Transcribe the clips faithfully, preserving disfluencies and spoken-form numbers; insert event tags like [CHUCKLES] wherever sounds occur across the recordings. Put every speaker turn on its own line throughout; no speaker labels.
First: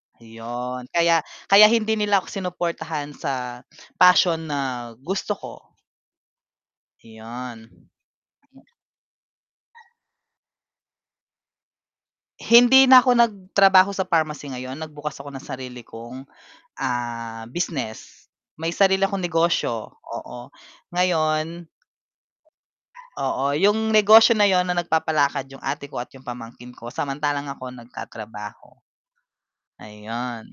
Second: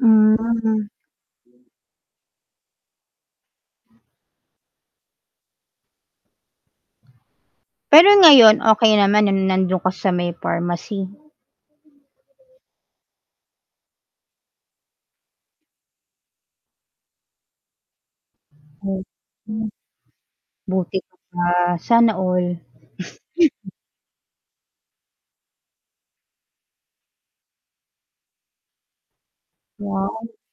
Hmm.
Yun, kaya kaya hindi nila ako sinuportahan sa passion na gusto ko. Iyon.
Pero ngayon, okey naman nung nandun ka sa may pharmacy?
Hindi na ako nagtrabaho sa pharmacy ngayon, nagbukas ako ng sarili kong, ah, business. May sarili akong negosyo, oo.
Buti ka pa,
Ngayon
sana all.
Oo,
[CHUCKLES]
yung negosyo na yun na nagpapalakad yung ate ko at yung pamangkin ko, samantalang ako nagtatrabaho.
Wow,
Ayun,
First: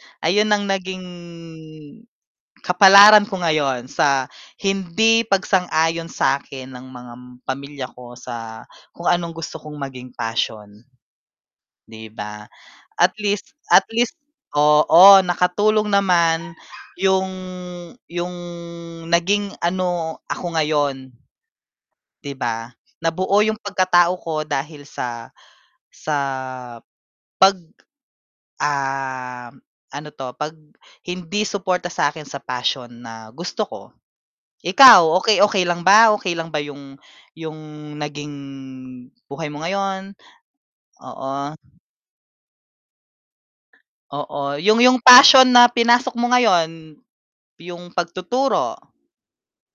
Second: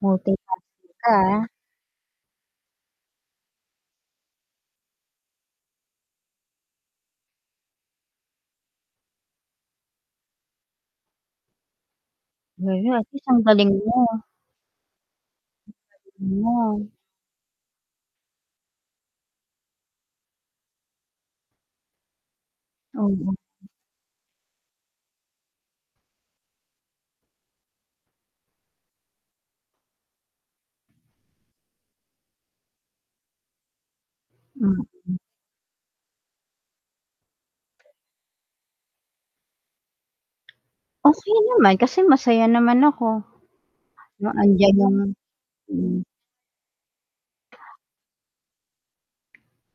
multi
ayun
tasking
ang naging
ka ha.
kapalaran ko ngayon sa hindi pagsang-ayon sakin ng mga pamilya ko sa kung anong gusto kong maging passion. 'Di ba?
[UNINTELLIGIBLE] at
At
least ang
least
galing
at least
mo.
oo, nakatulong naman
[UNINTELLIGIBLE]
yung yung naging ano ako ngayon. 'Di ba?
Oo.
Nabuo yung pagkatao ko dahil sa sa pag, ah, ano 'to pag hindi suporta sa akin sa passion na gusto ko.
Hmm.
Ikaw, okey-okey lang ba? Okey lang ba yung, yung naging buhay mo ngayon?
Okey
Oo.
naman, kasi masaya naman ako. Yung
Oo,
andiyan
yung
yung
yung passion na
mm.
pinasok mo ngayon, yung pagtuturo.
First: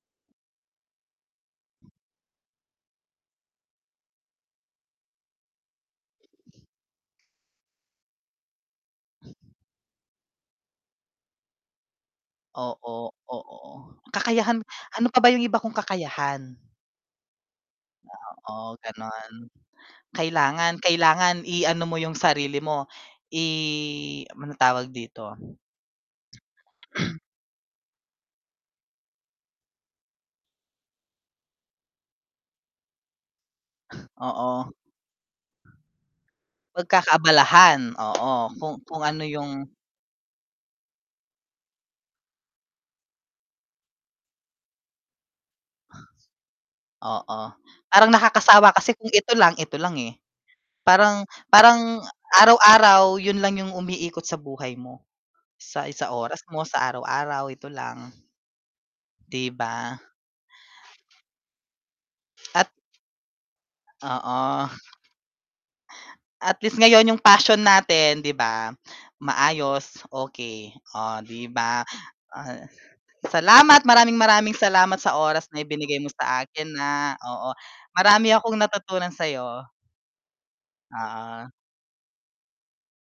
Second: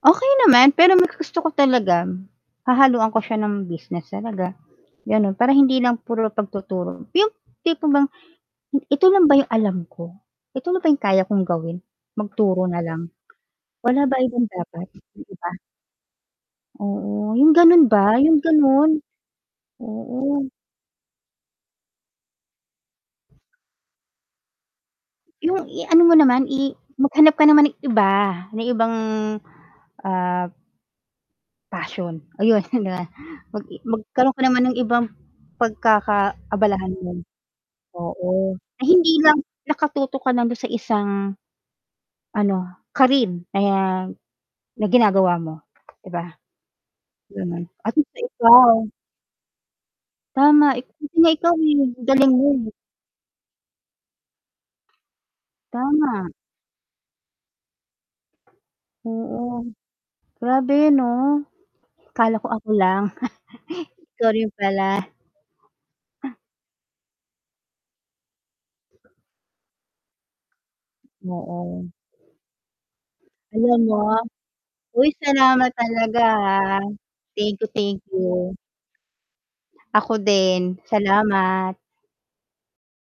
Okey naman, pero mas gusto ko talaga, hahaluan ko siya ng business talaga, ganon. Para hindi lang puro pagtuturo, yung tipo bang, "Ito lang ba yung alam ko? Eto lang ba yung kaya kong gawin, magturo na lang?
Oo, oo.
Wala ba ibang
Kakayahan,
dapat?"
ano pa ba
'di
yung
ba?
iba kung kakayahan?
Oo, yung ganun ba? Yung
Oo,
ganun.
ganun.
Oo.
Kailangan kailangan i-ano mo yung sarili mo, i ano tawag dito.
Yung i-ano mo naman, i maghanap ka naman ng iba, na ibang, ah passion, ayun na, mag i magkaroon ka naman
Oo.
ng ibang pagkakaabalahan mo.
Pagkakaabalahan, oo
Oo,
kung
na
kung
hindi
ano
lang
yung
nakatutok kana dun sa isang, ano careen ayan, na ginagawa mo, 'di ba?
Oo,
Ganun,
parang
[UNINTELLIGIBLE]
nakakasawa
ikaw.
kasi kung ito lang, ito lang eh.
Tama. Buti
Parang
nga ikaw eh,
parang
galing mo.
araw-araw yun lang yung umiikot sa buhay mo, sa isang
Tama.
oras mo, sa araw-araw ito lang. 'Di
Oo,
ba?
grabe ano. Akala ko ako
At
lang. [CHUCKLES] Ikaw rin
Oo.
pala.
At least ngayon yung passion natin 'di ba? Maayos, okey, oh 'di ba?
Oo.
Ah,
Alam
salamat,
mo
maraming maraming salamat
uy
sa oras na
salamat
ibinigay mo
talaga,
sa akin
ah.
na oo.
Thank you, thank
Marami
you.
akong natutunan sayo.
Ako din.
Oo.
Salamat.